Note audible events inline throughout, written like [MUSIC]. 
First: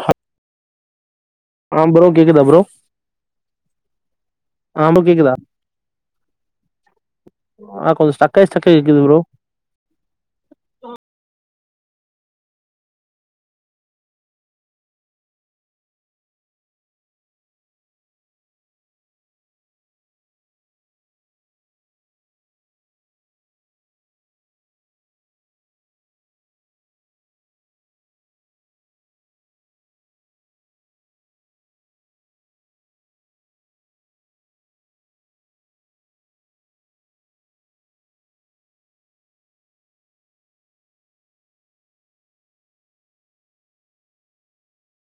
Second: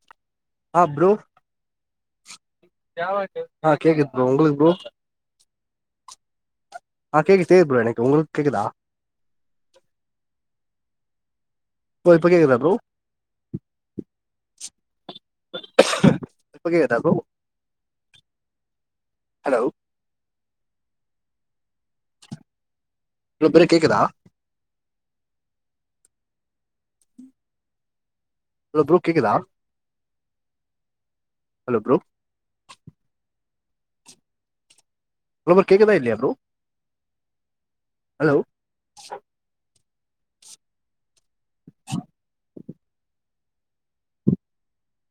அஹா ஆ ப்ரோ ஆ ப்ரோ கேக்குதா ப்ரோ ஆ கேக்குது ப்ரோ உங்களுக்கு ப்ரோ இப்போ கேட்குதா ஆ கேக்குது கேக்குது ப்ரோ ஆ எனக்கு கொஞ்சோ உங்களுக்கு ஸ்டக்காய் கேக்குதா ஸ்டக்காய் கேட்குது ப்ரோ ப்ரோ இப்ப கேட்குதா ப்ரோ இப்ப கேட்குதா ப்ரோ ஹலோ ப்ரோ இப்பதே கேக்குதா ஹலோ ப்ரோ கேக்குதா ஹலோ ப்ரோ ப்ரோ கேக்குதா இல்லையா ப்ரோ ஹலோ [INAUDIBLE]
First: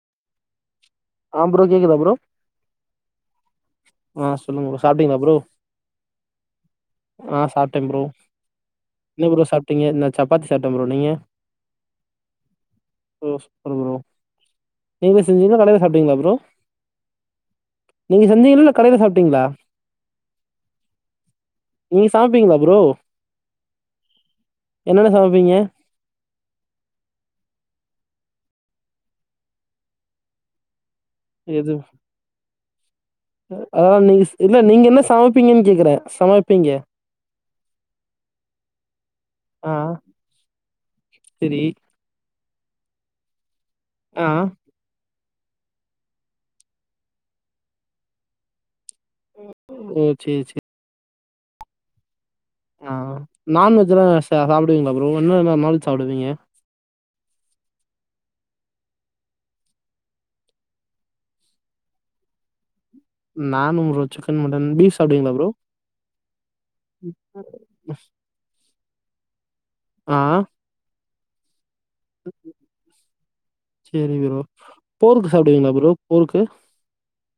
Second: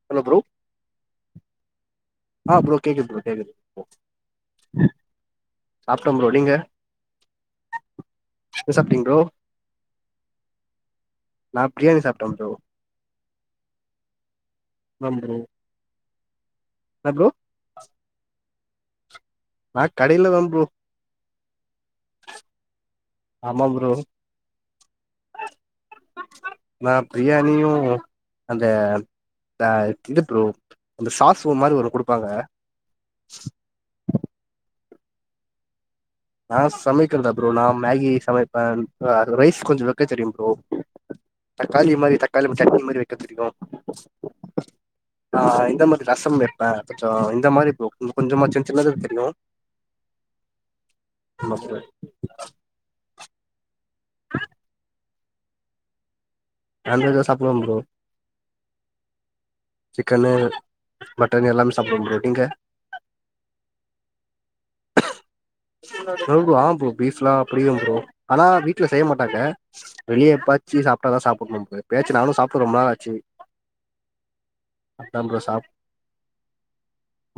ஹலோ ப்ரோ ஆ ப்ரோ கேக்குத ப்ரோ ஆ ப்ரோ கேக்குது ப்ரோ கேக்குது ஓ ஆ சொல்லுங்க ப்ரோ ம் சாப்ட்டீங்களா ப்ரோ சாப்ட்டே ப்ரோ நீங்க ஆ சாப்ட்டே ப்ரோ என்ன சாப்ட்டீங்க என்ன ப்ரோ சாப்பிட்டீங்க நா சப்பாத்தி சாப்ட்டேன் ப்ரோ நீங்க நா பிரியாணி சாப்ட்டே ப்ரோ ஓ சூப்பர் ப்ரோ நீங்களே செஞ்சீங்கல கடையில சாப்ட்டீங்களா ப்ரோ என்னா ப்ரோ நீங்க செஞ்சிங்கள இல்ல கடையில சாப்ட்டீங்களா நா கடையல தா ப்ரோ நீங்க சமப்பீங்களா ப்ரோ ஆமா ப்ரோ என்னன்ன சமப்பீங்க நா பிரியாணியு அந்த த இது ப்ரோ அந்த சாக்சு ஒரு மாரி ஒண்ணு குடுப்பாங்க ஸ் ஆ இது நீங்க என்ன சமப்பீங்கன்னு கேக்கறே நா சமைக்கறதா ப்ரோ நா மேகி சமைப்பே அ ரைஸ் ஆ கொஞ்சோ வைக்க தெரியு ப்ரோ செரி தக்காளி மாரி தக்காளி சட்னி மாரி வைக்க தெரியு ஆ அ ஆ இந்த மாதிரி ரசோம் வெப்பே கொஞ்சோ இந்த மாரி ப்ரோ ம் கொஞ்சமா சின் சின்னது தெரியு எ சேர் செரி ம [INAUDIBLE] ஆ நான்வெஜ்ல ச சாப்டுவிங்களா ப்ரோ என்னன்ன நான்வெஜ் சாப்டுவீங்க நான்வெஜ்லா சாப்புடுவே ப்ரோ சிக்கனு மட்டனு எல்லா சாப்டுவே ப்ரோ நீங்க நானும் ப்ரோ சிக்கன் மட்டன் பீஃப் சாப்டுவிங்கள ப்ரோ ம் ப்ரோ ஆ ப்ரோ ஃப்லா புடிக்கும் ப்ரோ ஆனா வீட்ல செய்ய மாட்டாங்க ஆ வெளியே எப்பாச்சு சாப்ட்டாதா சாப்புண்ணு [UNINTELLIGIBLE] எப்பயாச்சு நானு சாப்ட்டு ரொம்ப்நாள் ஆச்சு செரி ப்ரோ அதா போருக்கு ப்ரோ சாப் சாப்டுவிங்களா ப்ரோ போருக்கு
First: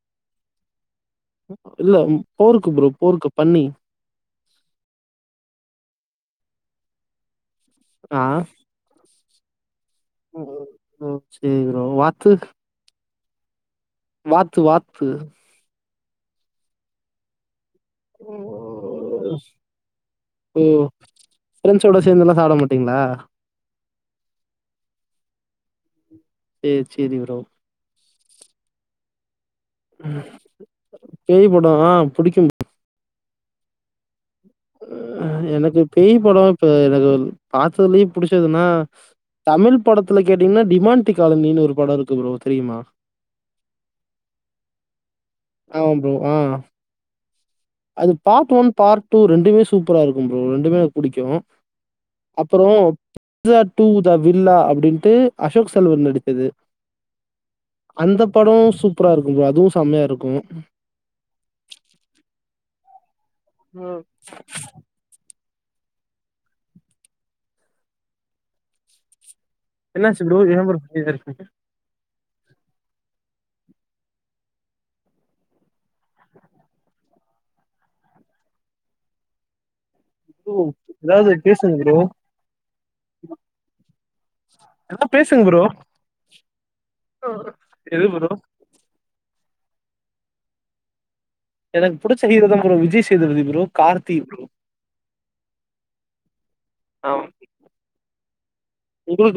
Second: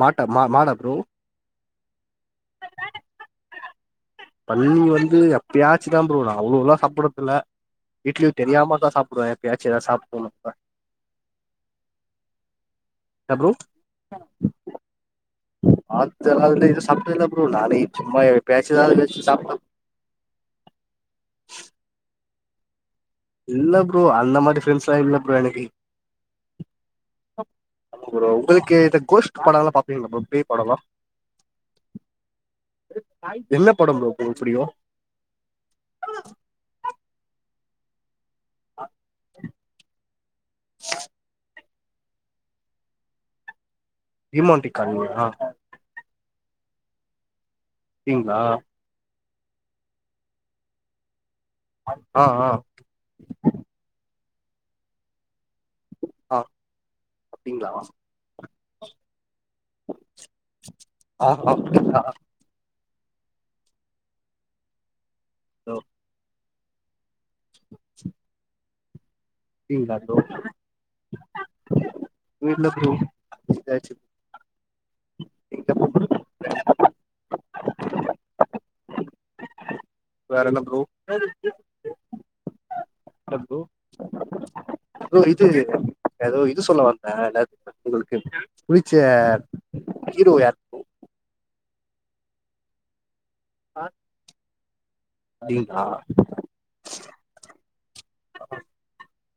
மாட்ட மா மாடா ப்ரோ ம் இல்ல போருக்கு ப்ரோ போருக்கு பன்னி பன்னி வந்து எப்பயாச்சு தா ப்ரோ அவ்ளோலலா சாப்பிட்றத்துல்ல ஆ வீட்லியு தெரியாமதா சாப்டுவே எப்பயாச்சு எதா சாப் [UNINTELLIGIBLE] செரி ப்ரோ வாத்து ன்ன ப்ரோ வாத்து வாத்து வாத்து எல்லா [UNINTELLIGIBLE] சாப்டதில்ல ப்ரோ நானே சும்மா ம், எப்பயாச்சுது [UNINTELLIGIBLE] ஓ ஃப்ரெண்ஸோட சேந்துல்லா சாப்டமாட்டீங்ளா இல்ல ப்ரோ அந்த மாரி ஃப்ரெண்ஸ்ல இல்ல ப்ரோ எனக்கு சேர் சேரி ப்ரோ ஆமா ப்ரோ உங்களுக்கு இந்த கோஸ்ட் பட லா பாப் பேய் படோலா புடிக்கு என்ன படம் ப்ரோ உங்ளுக் புடிக்கு ம் எனக்கு பேய் படோ இப்ப எனக்கு பாத்தலயே புடிச்சதுன்னா தமிழ் படத்துல கேட்டீங்ன்னா டிமாண்டி காலனினு ஒரு படோ இருக்கு ப்ரோ தெரியுமா டீமாண்டி கால்னியா ஆமா ப்ரோ ஆ அது அப்டிங்களா பாட் ஒன் பார்ட் டூ ரெண்டுமே சூப்பரா இருக்கும் ப்ரோ ரெண்டுமே எனக் புடிக்கு ஆ ஆ அப்பறோ [UNINTELLIGIBLE] டு த வில்லா அப்டின்ட்டு அசோக் செல்வன் ஆ நடித்தது அப்டிங்களா அந்த படோ சூப்பரா இருக்கு ப்ரோ அதுவு சம்மையா இருக்கு ஆ [INAUDIBLE] ம் ஓ க்கீங்ளா ப்ரோ என்னாச்சு ஏன் ப்ரோ அமைதியா இருக்கீங்க? [UNINTELLIGIBLE] வேற ப்ரோ என்ன எதாவ்து பேசுங்க ப்ரோ ப்ரோ ஏதா ப்ரோ பேசுங்க இது எதோ இது சொல்ல வந்த இன்னாத் [UNINTELLIGIBLE] எது உங்களுக்கு ப்ரோ? புடிச்ச ஹீரோ யார் எனக் புடிச்ச ஹீரோதா ப்ரோ ஒரு விஜய் சேதுபதி ப்ரோ கார்த்தி ப்ரோ அப்டிங்களா ஆம்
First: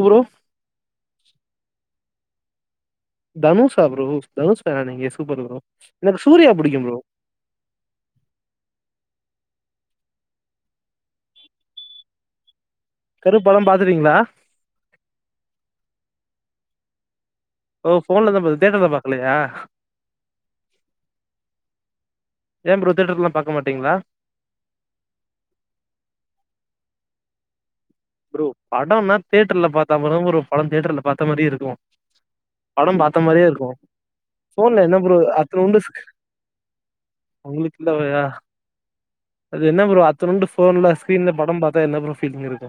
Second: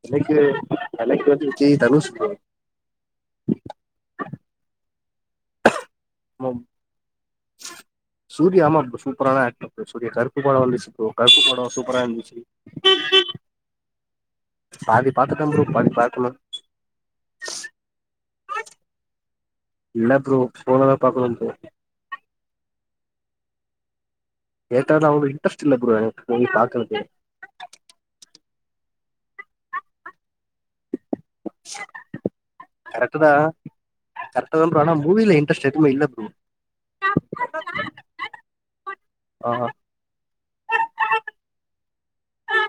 எனக்கு எனக் வந்து விஜய் தனுஷ் ப்ரோ தனுஷா ப்ரோ தனுஷா ஃபேனா நீங்க சூப்பர் ப்ரோ எனக்கு சூர்யா ஆமா புடிக்கு ப்ரோ சூர்யா ஆமா ப்ரோ சூப்பர்தா ஆக்ட் பண்றாரு சூரியா கருப்பு படோ வந்துச்சி ப்ரோ கருப்பு படோ சூப்பரா இந்துச்சு கருப்படம் பாத்துட்டீங்ளா பாதி பாத்துட்டேன் ப்ரோ பாதி பாக்கணு ஓ ஃபோன்லதா பாத் தேட்டர்ல பாக்கலயா இல்ல ப்ரோ ஃபோன்லதா பாக்கணு ப்ரோ ஏன் பரோ தேட்டர்ல்லா பாக்க மாட்டீங்ளா தேட்டர்ல அவ்ளோ இன்ட்ரெஸ்ட் இல்ல பரோ எனக் போயி பாக்கற்துக்கு ப்ரோ படோன்னா தேட்டர்ல பாத்தா அப்பதா ப்ரோ படோ தேட்டர்ல பாத்த மாரி இருக்கு படோ கரெக்ட் பாத்த தா மாத்ரியே இருக்கு கரெக்ட் தா போன்ல ஆனா என்ன ப்ரோ மூவில இன்ட்ரெஸ்ட் அத்னுன்டு எதுமே இல்ல ப்ரோ அவுங்களுக்கில்லவையா அது ஆ என்ன ப்‌ரோ அதனுன்டு ஃபோன்ல ஸ்கிரீன்ல படம் பாத்தா என்ன ப்ரோ ஃபீலிங் இருக்கு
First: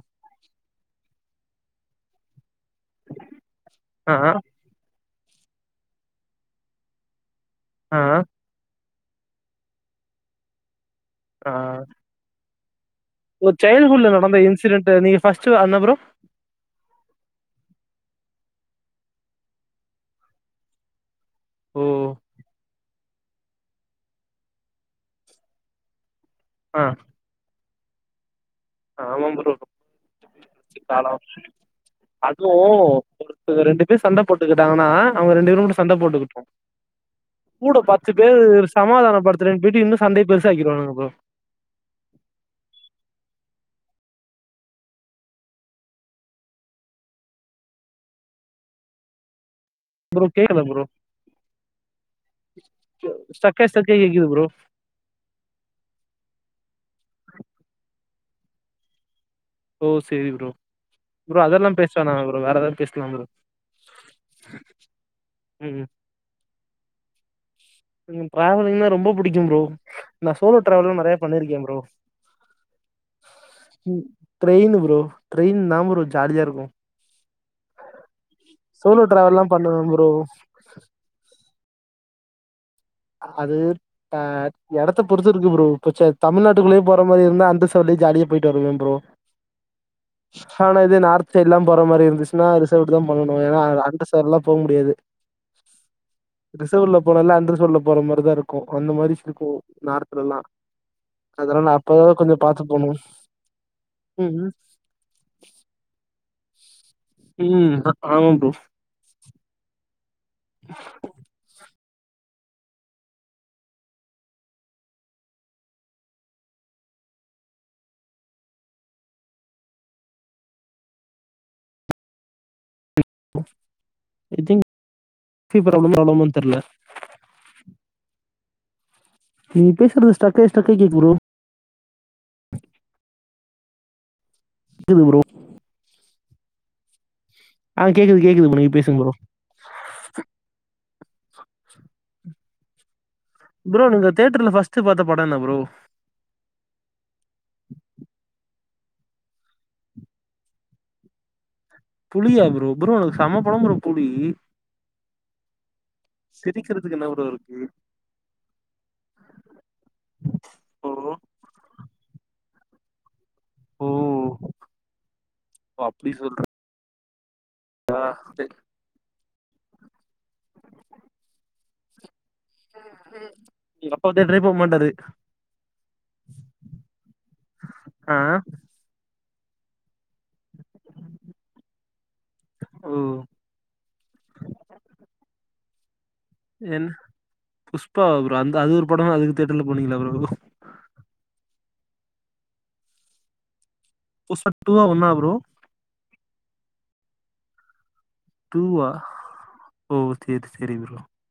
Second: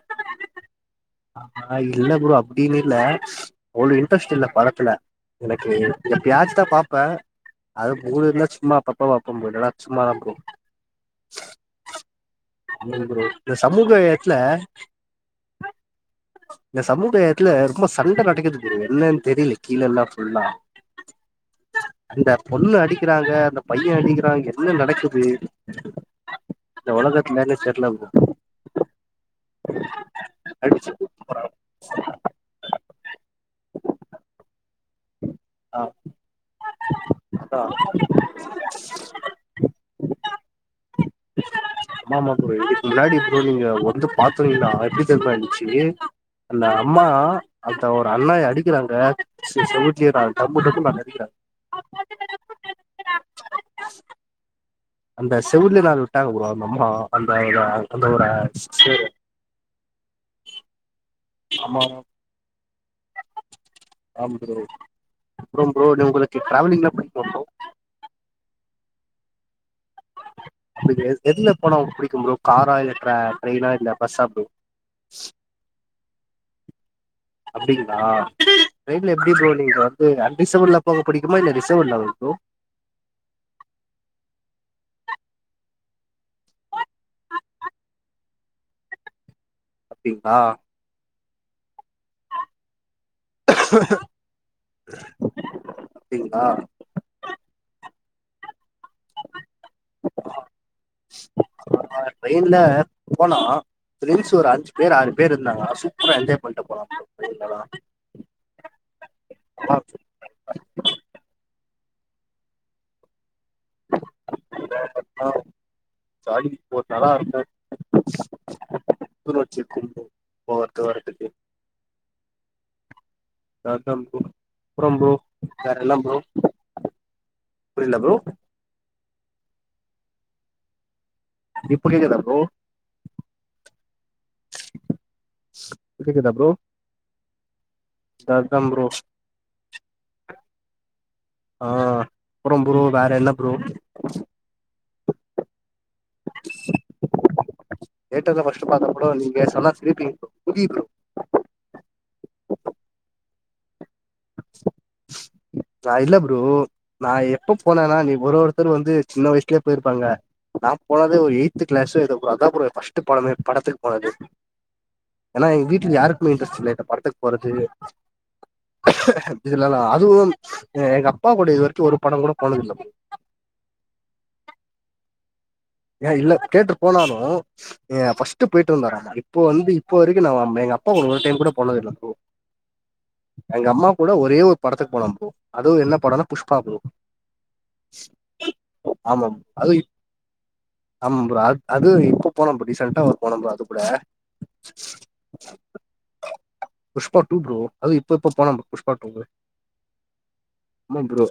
ஆ இல்ல ப்ரோ அப்டின்னு இல்ல ஒரு ஆ இன்ட்ரெஸ்ட் இல்ல படத்துல எனக்கு எப்பயாச்சி தா பாப்பே அது ஆ மூடு இருந்தா சும்மா அப்பாவு அப்பம் போய்ட்டறா சும்மா தான் ப்ரோ ஆ நில்லுங்க ப்ரோ உங்க இந்த சைல்டுஹுட்ல சமூகத்துல நடந்த இன்சிடெண்ட் நீங்க ஃபஸ்ட் அன்னா ப்ரோ இந்த சமுதாயத்துல ரொம்ப சண்ட நடக்குது என்னன்னு தெரில கீழே எல்லா ஃபுல்லா ஓ அந்த பொண்ண அடிக்கிறாக அந்த பையே அடிக்கிறா என்ன நடக்குது ஆ இந்த ஒலகத்துலன்னு தெரில ப்ரோ ஆமா ப்ரோ பூச்சி அடிச்சு காலோ அதுவு ஒருத்தக ரெண்டு பேர் சண்ட போட்டுக்கிட்டாங்கன்னா அவங்க ரெண்டு பேரு னுடு ஆ சண்ட போட்டுக்கிட்டு அதா கூட பத்து பேர் சமாதான படுத்றேன்னு பேயிட்டு இன்னும் சண்டய பெருசா ஆக்கிருவானுங்க போல ஆமா மாமா ப்ரோ இதுக்கு முன்னாடி ப்ரோ நீங்க வந்து பாத்தீங்கனா எப்டி தெர்மா ஆய்டிச்சி அந்த அம்மா அந்த ஒரு அண்ணைய அடிக்கிறாங்க செ செவுட் ப்ரோ கேக்கல ப்ரோ ஸ்ட்ரக் ஸட்ரகாயி கேகுது ப்ரோ அந்த செவ்வுள்ளே நாலு விட்டாங்க ப்ரோ அந்த அம்மா அந்த அவ்ர அந்த அவ்ர சேரு ஓ சேரி ப்ரோ ப்ரோ அதெல்லாம் அம்மா பேசுவேணா ப்ரோ வேற எதாவ்து பேசலா ப்ரோ ஆம் ப்ரோ ப்ரோ ம் ப்ரோ உங்களுக்கு டிராவலிங்னா புடிக்குமா பரோ கொஞ்சோ ட்ரவலிங்னா ரொம்ப புடிக்கு ப்ரோ நா சோலோ டிராவல்லா நெறைய எதுல பண்ணிருக்கே போனா ப்ரோ புடிக்கும் ப்ரோ காரா இல்ல ட்ரெய்னா இல்ல ம் பஸ்சா ட்ரெயினு ப்ரோ ட்ரயின் தா ப்ரோ ஜாலியாருக்கும் அப்டிங்களா சோலோ ட்ரெயின்ல எப்டி டிராவல்லா ப்ரோ நீங்க பண்ணுவே ப்ரோ வந்து அன்ரிசர்வ்ல போக புடிக்குமா இல்ல ரிசர்வ்டு ல்லா பரோ அது ஆ எடத்த பொறுத்து இருக்கு ப்ரோ பச்ச தமிழ்நாட்டுக்குள்ளயே போற மாரி இருந்தா அன்ரிசர்வ்டுலியே ஜாலியா போயிட்டு வருவே ப்ரோ அப்டிங்களா ஆனா இதே நார்த் சைட் லா போற மாரி இருந்துச் சின்னா ரிசர்வ்டு தா பண்ணணு ஏன்னா அன்ரிசர்வ்டுலா போ முடியாது அப்டிங்களா ரிசர்வ்டுல போலான்னா அன்ரிசவ்டுல போற மாரிதா இருக்கு அந்த மாரி இருக்கு நார்த்லெல்லா அதெலா நா ஆ அப்பவே கொஞ்சோ ட்ரெயின்ல பாத்து போணு ம் பேரு ஆறு பேரு இருந்தாங்கன்னா சூப்பரா என்ஜாய் பண்ட்டு போலா ப்ரோ ட்ரெயின்லலா ம் ஆமா ப்ரோ ஆ [INAUDIBLE] [INAUDIBLE] சாகி போட்டா தா இருக்கு [UNINTELLIGIBLE] வச்சு போர்த்துக்கு வரத்துக்கு அப்றோம் ஐ திங்க் ப்ரோ வேற என்ன ப்ரோ ப்ராப்ளமா தெர்ல புரில ப்ரோ நீங் பேசுறது ஸ்டக்காயி ஸ்டக்காயி கேக்து ப்ரோ இப்ப கேக்தா ப்ரோ கிது ப்ரோ கேக்குதா ப்ரோ ஆ கேக்குது கேக்குது ப்ரோ நீங் பேசுங் ப்ரோ ஆ அப்றோ ப்ரோ வேற என்ன ப்ரோ நீங்க தியேட்டர்ல ஃபஸ்ட் பாத்த பட என்ன ப்ரோ தேட்டர்ல ஃபஸ்ட்டு பாத்த படோ நீங்க சொன்னா சிரிப்பீங் ப்ரோ புலி ப்ரோ புலியா ப்ரோ ப்ரோ அது செம படோ ப்ரோ புலி நா இல்ல ப்ரோ சிரிக்கிறதுக்கு என்ன நா ப்ரோ எப்ப இருக்கு போனேனா நீ ஒரு ஒருத்தர் வந்து சின்ன வயஸ்ல போயிருப்பாங்க நா ஓ போனதே ஒரு எயித் க்ளாஸ் எதோ ப்ரோ அதா ப்ரோ எ ஃபஸ்ட் டு படமே படத்துக் ஓ போனது ஏனா எங்க ஓ, வீட்ல யார்க்குமே இன்ட்ரெஸ்ட் இல்ல இந்த படத்துக் போறது ஆ இதுனால அதுவு எ எங்க அப்பா கூட இது வரைக்கு ஒரு படங்கூட போணதில்ல ப்ரோ எங்கப்பா தேட்டரே போமாட்டாரு ஏ இல்ல கேட்டு போனாலு அ ஆ ஃபஸ்ட்டு போய் ட்டு வந்தாராமா இப்போ வந்து இப்ப வரைக்கு நா எங்க அப்பா கூட ஒரு டைம் கூட போனதில்ல ப்ரோ ஓ எங்க அம்மா கூட ஒரே ஒரு படத்துக்கு போனோ ப்ரோ அது என்ன படன்னா புஷ்பா ப்ரோ என்ன புஷ்பா ஆமா அது என்ன ப்ரோ ஆமாம் ப்ரோ அத் அது இப்போ போன இப்ப டிசெண்டா ஒரு போனோ ப்ரோ அது கூட புஸ்பா டூவா ஒன்னா ப்ரோ புஷ்பா டூ ப்ரோ அது இப்பப்ப போன ப்ரோ டூவா புஷ்பா டூவு ஓ சரி சரி ஆமாம் ப்ரோ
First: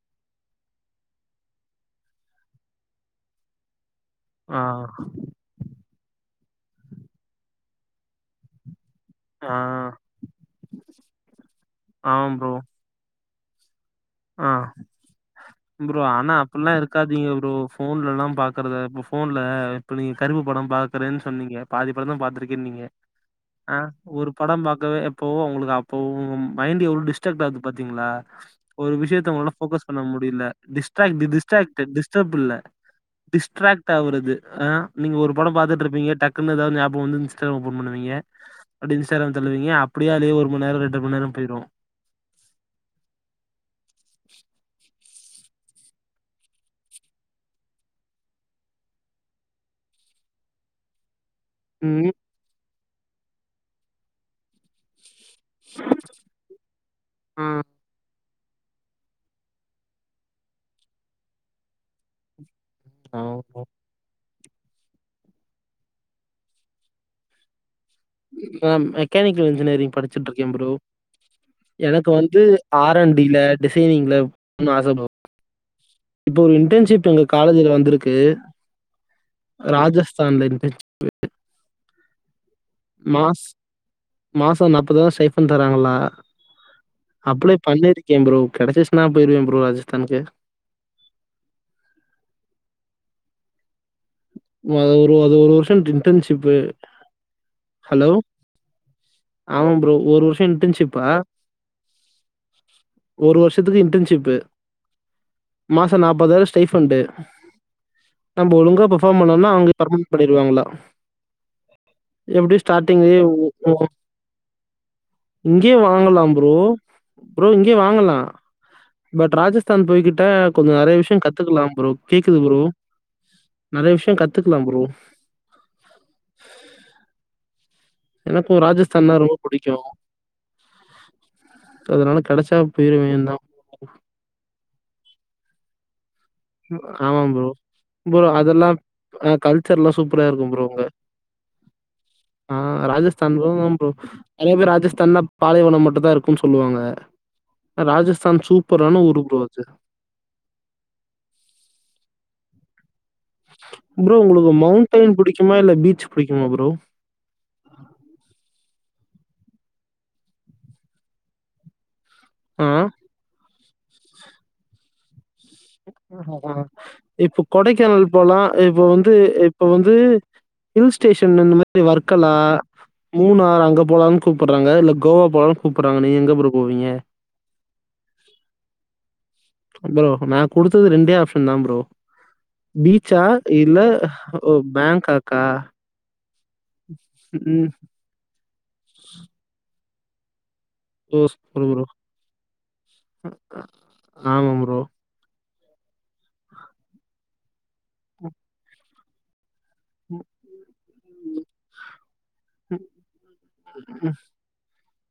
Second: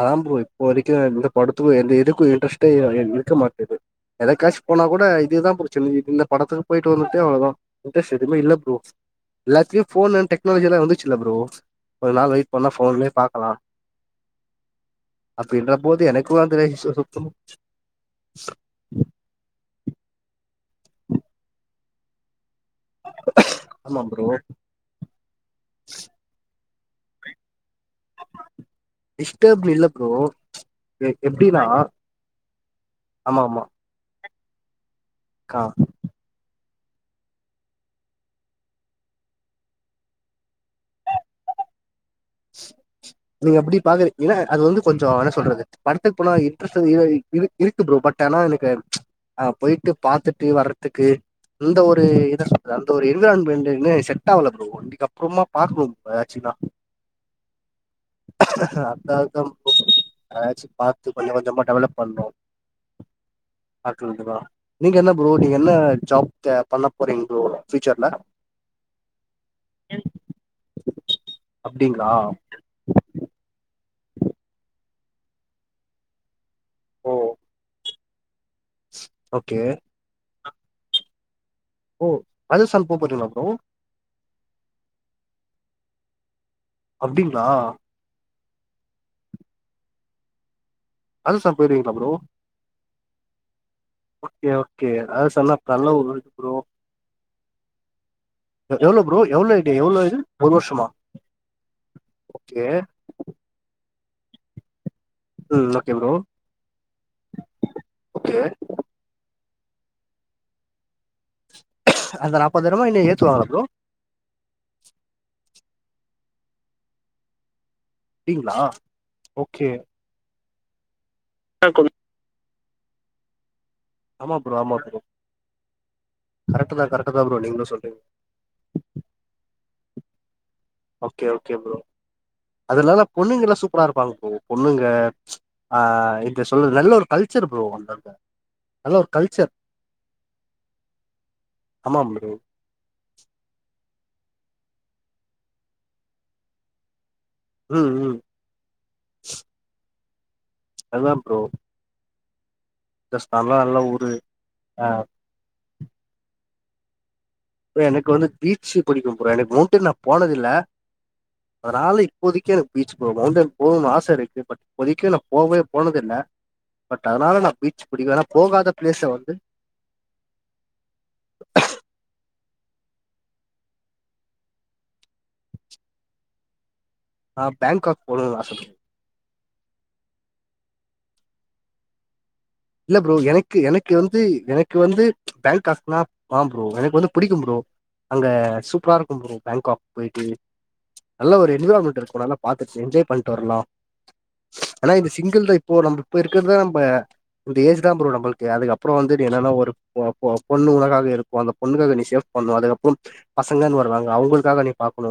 ஆ ப்ரோ இப்போ வரைக்கு எந்த படத்துக்கு எந்த இதுக்கு இன்ட்ரெஸ்ட்டே எ இருக்க மாட்டுது எதக்காச்சு ஆ போனா கூட இதுதா புடிச்சு என்ன இழுக்கு இந்த படத்துக்கு போயிட்டு வந்துட்டா அவ்ளதா இன்ரஸ்ட் எதுமே இல்ல ப்ரோ ஆ எல்லாத்லியு ஃபோன் அண் டெனாலஜிலா வந்துச்சில ப்ரோ கொஞ்ச நாள் ஆமாம் வெயிட் ப்ரோ பண்ணா ஃபோன்லே பாக் லா ஆ அப்டின்றபோது எனக்கு வந்து [UNINTELLIGIBLE] சுத்தமா இப்போ ஃபோன்ல எல்லா பாக்குறத இப்ப ஃபோன்ல இப்ப நீங்க கருப்பு படம் பா க்கறேன் சொன்னீங்க பாதி படந்தா பாத்துருக்கேனீங்க ஆ ஆமா ப்ரோ ஒரு படம் பா க்கவே இப்போ உங்களுக்கு அப்போ உங்க மைண்ட் எவ்ளோ டிஸ்ட்டாக்ட் ஆகுது பாத்தீங்ளா ஒரு விஷயத்த உங்கள டிஸ்டர்ப் போக்கஸ் இல்ல பண்ண ப்ரோ முடில டிஸ்டாக் திது எப்டின்னா டிஸ்டாக்ட் டிஸ்டபில்ல ஆமா ஆமா டிஸ்ட்ராக்ட் ஆவுறது அ நீங்க ஒரு படம் கா பாத்துட்டு இருப்பீங்க டக் குனு எதாவ்து ஞாபகோ வந்து இன்ஸ்டா ஓபன் பண்ணுவீங்க அப்டியே இன்ஸ்டகிராம் தள்ளுவீங்க அப்டியே அதுலியே ஒரு மண்நேரோ ரெண்டுமண் நேரோ போய்ரு நீங்க அப்டி பாக்குறீ இல்ல அது வந்து கொஞ் சோ அவ என்ன சொல்றது படத்துக்கு போனா இன்ட்ரெஸ்ட் இற இரு இருக்கு ப்ரோ பட் ஆனா எனக்கு ஆ போயிட்டு பாத்துட்டு வரதுக்கு அந்த ஒரு ம் இத சொல்ற அந்த ஒரு என்விரான்மெண்டு இன்னு செட்டாகல ப்ரோ [UNINTELLIGIBLE] அப்றம [UNINTELLIGIBLE] ஏக்சுலா ம் அதா அதா ப்ரோ எதாச்சு பாத்து கொஞ்ச கொஞ்சமா டெவலப் பண்ணு ஆமா ப்ரோ பாக்கணுன்டு தா நீங்க என்ன ப்ரோ நீங்க என்ன ஜாப் தே பண்ண போறீங் ப்ரோ ஃபியூச்சர்ல நா மெக்கானிக்கல் இன்ஜினியரிங் படிச்சுட்டு இருக்கே ப்ரோ எனக்கு அப்டிங்களா வந்து ஆர் அன் டில டிசைனிங்ல [INAUDIBLE] ஆச ப்ரோ இப்போ இன்டர்ன்ஷிப்பு ஓ எங்க காலேஜல வந்துருக்கு ஓகே ராஜஸ்தான்ல இன்டர்ன்ஷிப்பு ஓ ராஜஸ்தான் போப்போறீங்ளா ப்ரோ மாசோ நாப்பதுருவா ஸ்டைப்பன் தராங்களா அப்டிங்களா அப்ளே பண்ணீருக் கே ப்ரோ கெடச்சிர்ஸ்ன்னா போய்ருவே ப்ரோ ராஜஸ்தான்க்கு ராஜஸ்தான் போய்ருவீங்ளா ப்ரோ ஓகே ப்ரோ ஓகே அது ஒரு அது ஒரு ராஜஸ்தான்லா வர்ஷோ நல்ல ஊரு ப்ரோ டின்டன்ஷிப்பு ஹலோ எ எவ்ளோ ப்ரோ எவ்ளோ ஐ டி ஆமாம் ப்ரோ. எவ்ளோ இது வருஷம் ஒரு வர்ஷமா இன்டர்ன்ஷிப்பா? ஓகே ஒரு வர்ஷத்துக்கு இன்டன்ஷிப்பு ம் ஓகே மாசோ ப்ரோ நாப்பதாய்ரோ ஸ்டே ஃபண்டு ஓகே நம்ப ஒழுங்கா பர் ஃபாம் பண்ணோனா அவுங்க பர்மெண்ட் பண்ணிருவாங்களா அந்த எப்டி நாப்பதாயிரமா இன்னு ஸ்டாட்டிங்லயே ஏத்துவாங்களா ப்ரோ ஒன்னு [INAUDIBLE] இங்கயு வாங்கலா ப்ரோ ப்ரோ இங்கயு வாங்கலா அப்டிங்களா அ பட் ஓகே ராஜஸ்தான் போய்கிட்ட கொஞ்ச நெறைய விஷ்யோ கத்துக்கலா ப்ரோ கேக்குது ப்ரோ நெறைய விஷயம் ஆமா ப்ரோ கத்துக்கலாம் ஆமா ப்ரோ கரெக்ட்டு தா கரெக்ட்டு தா ப்ரோ நீங்ளு சொல்றீங்க எனக்கு ராஜஸ்தான்னா ரொம்ப புடிக்கு ஓகே ஓகே ப்ரோ அதனால கெடைச்சா அது இல்லாம போயிருவேன் தான். பொண்ணுங்கல்லா சூப்பரா இருப்பாங் ப்ரோ பொண்ணுங்க ஆ என் ன சொல்றது நல்ல ஒரு கல்ச்சர் ப்ரோ அந்தாண்ட ப்ரோ அதெல்லாம் நல்ல ஒரு அ கல்ச்சர் கல்ச்சர்லாம் சூப்பரா இருக்கும் ப்ரோ அங்க. ஆமா ப்ரோ ஆ ராஜஸ்தான் [UNINTELLIGIBLE] ப்ரோ நெறைய பேர் ராஜஸ்தான்னா பாலைவனம் மட்டுந்தா இருக்குன் சொல்லுவாங்க ஆ ம் ம் ராஜஸ்தான் சூப்பரான ஊரு ப்ரோ அது அதா ப்ரோ ஜஸ்ட் நல்லா நல்ல ஒரு ப்ரோ உங்களுக்கு ஆ மௌண்டைன் புடிக்குமா இல்ல பீச் புடிக்குமா ப்ரோ ப்ரோ எனக் வந்து பீச்சு புடிக்கு ப்ரோ எனக் மௌண்டைன் நா போனதில்ல அதனால இப்போதிக்கு ஆ. எனக் பீச் ப்ரோ மௌண்டன் போணுன் ஆச இருக்கு பட் இப்போதிக்கு நா போவே போனதில்ல ஆஹா. பட் அதனால இப்போ நா பீச் புடிக்கு ஏனா போகாத ப்ளேஸ வந்து இப்ப வந்து ஹில்ஸ் ஸ்டேஷன்ல இந்த மாரி ஒர்க்கல்லா மூணார் அங்க போலான் கூப்பட்றாங்க இல்ல கோவா போலான் கூப்பட்றாங்க நீங்க எங்க ப்ரோ போவீங்க நா பேங்க்காக் போனுன் ஆசப்படுவே ப்ரோ நா குடுத்தது ரெண்டே ஆப்ஷன் தா ப்ரோ இல்ல ப்ரோ பீச்சா? எனக்கு இல்ல எனக்கு வந்து ஓ எனக்கு வந்து பேங்காக்கா? பேங்க்காக்னா ஆ ப்ரோ எனக் வந்து புடிக்கு ப்ரோ ம். அங்க சூப்பரா இருக்கு ப்ரோ பேங்க்காக் போய்ட்டு ஓ நல்ல ஒரு சூப்பர் ப்ரோ. என்விரான்மெண்ட் இருக்கு நல்லா பாத்துட் என்ஜாய் பண்ட்டு வரலா ஆமா ப்ரோ. ஆனா இது சிங்கிள் தா இப்போ நம்ம இப்ப இருக்கற்த் தா நம்ப இந்த ஏஜு தா ப்ரோ நம்பள்க்கு அதுக்கப்றோ வந்து நீ என்னனா ஒரு போ போ பொண்ணு உனக்காக இருக்கு அந்த பொண்ணுக்காக நீ சேவ் பண்ணு அதுக்கப்றோ பசங்கன் வருவாங்க அவங்கள்காக நீ பாக்கணு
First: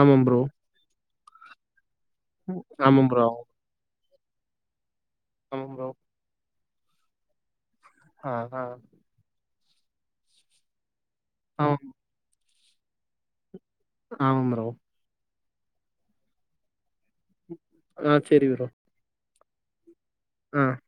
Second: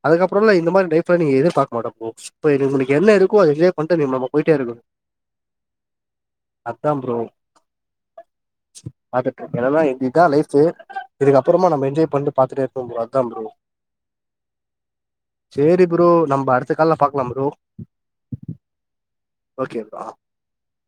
ஆமாம் ப்ரோ. அதுக்கப்றோல்லா இந்த மாரி லைஃப நீ எதிர்பாக்க மாட்ட ப்ரோ இப்ப எனக் உனக்கு ஆமாம் என்ன ப்ரோ. இருக்கோ அத என்ஜாய் பண்ட்டு நீ மாமா போய்ட்டே இருக்கணு ஆமா ப்ரோ அத்தா ப்ரோ ஆ ஆ பாத்துட்டு எதெல்லா என் இதா லைஃபு இதுக்கப்றமு ஆமாம் நம்ம என்ஜாய் பண்ட்டு பாத்துட்டே இருப்போ ப்ரோ அதா ப்ரோ ஆமா ப்ரோ சேரி ப்ரோ நம்ம அடுத்த கால்ல பாக்கலா ப்ரோ ஆ சரி ஓகே ப்ரோ ம்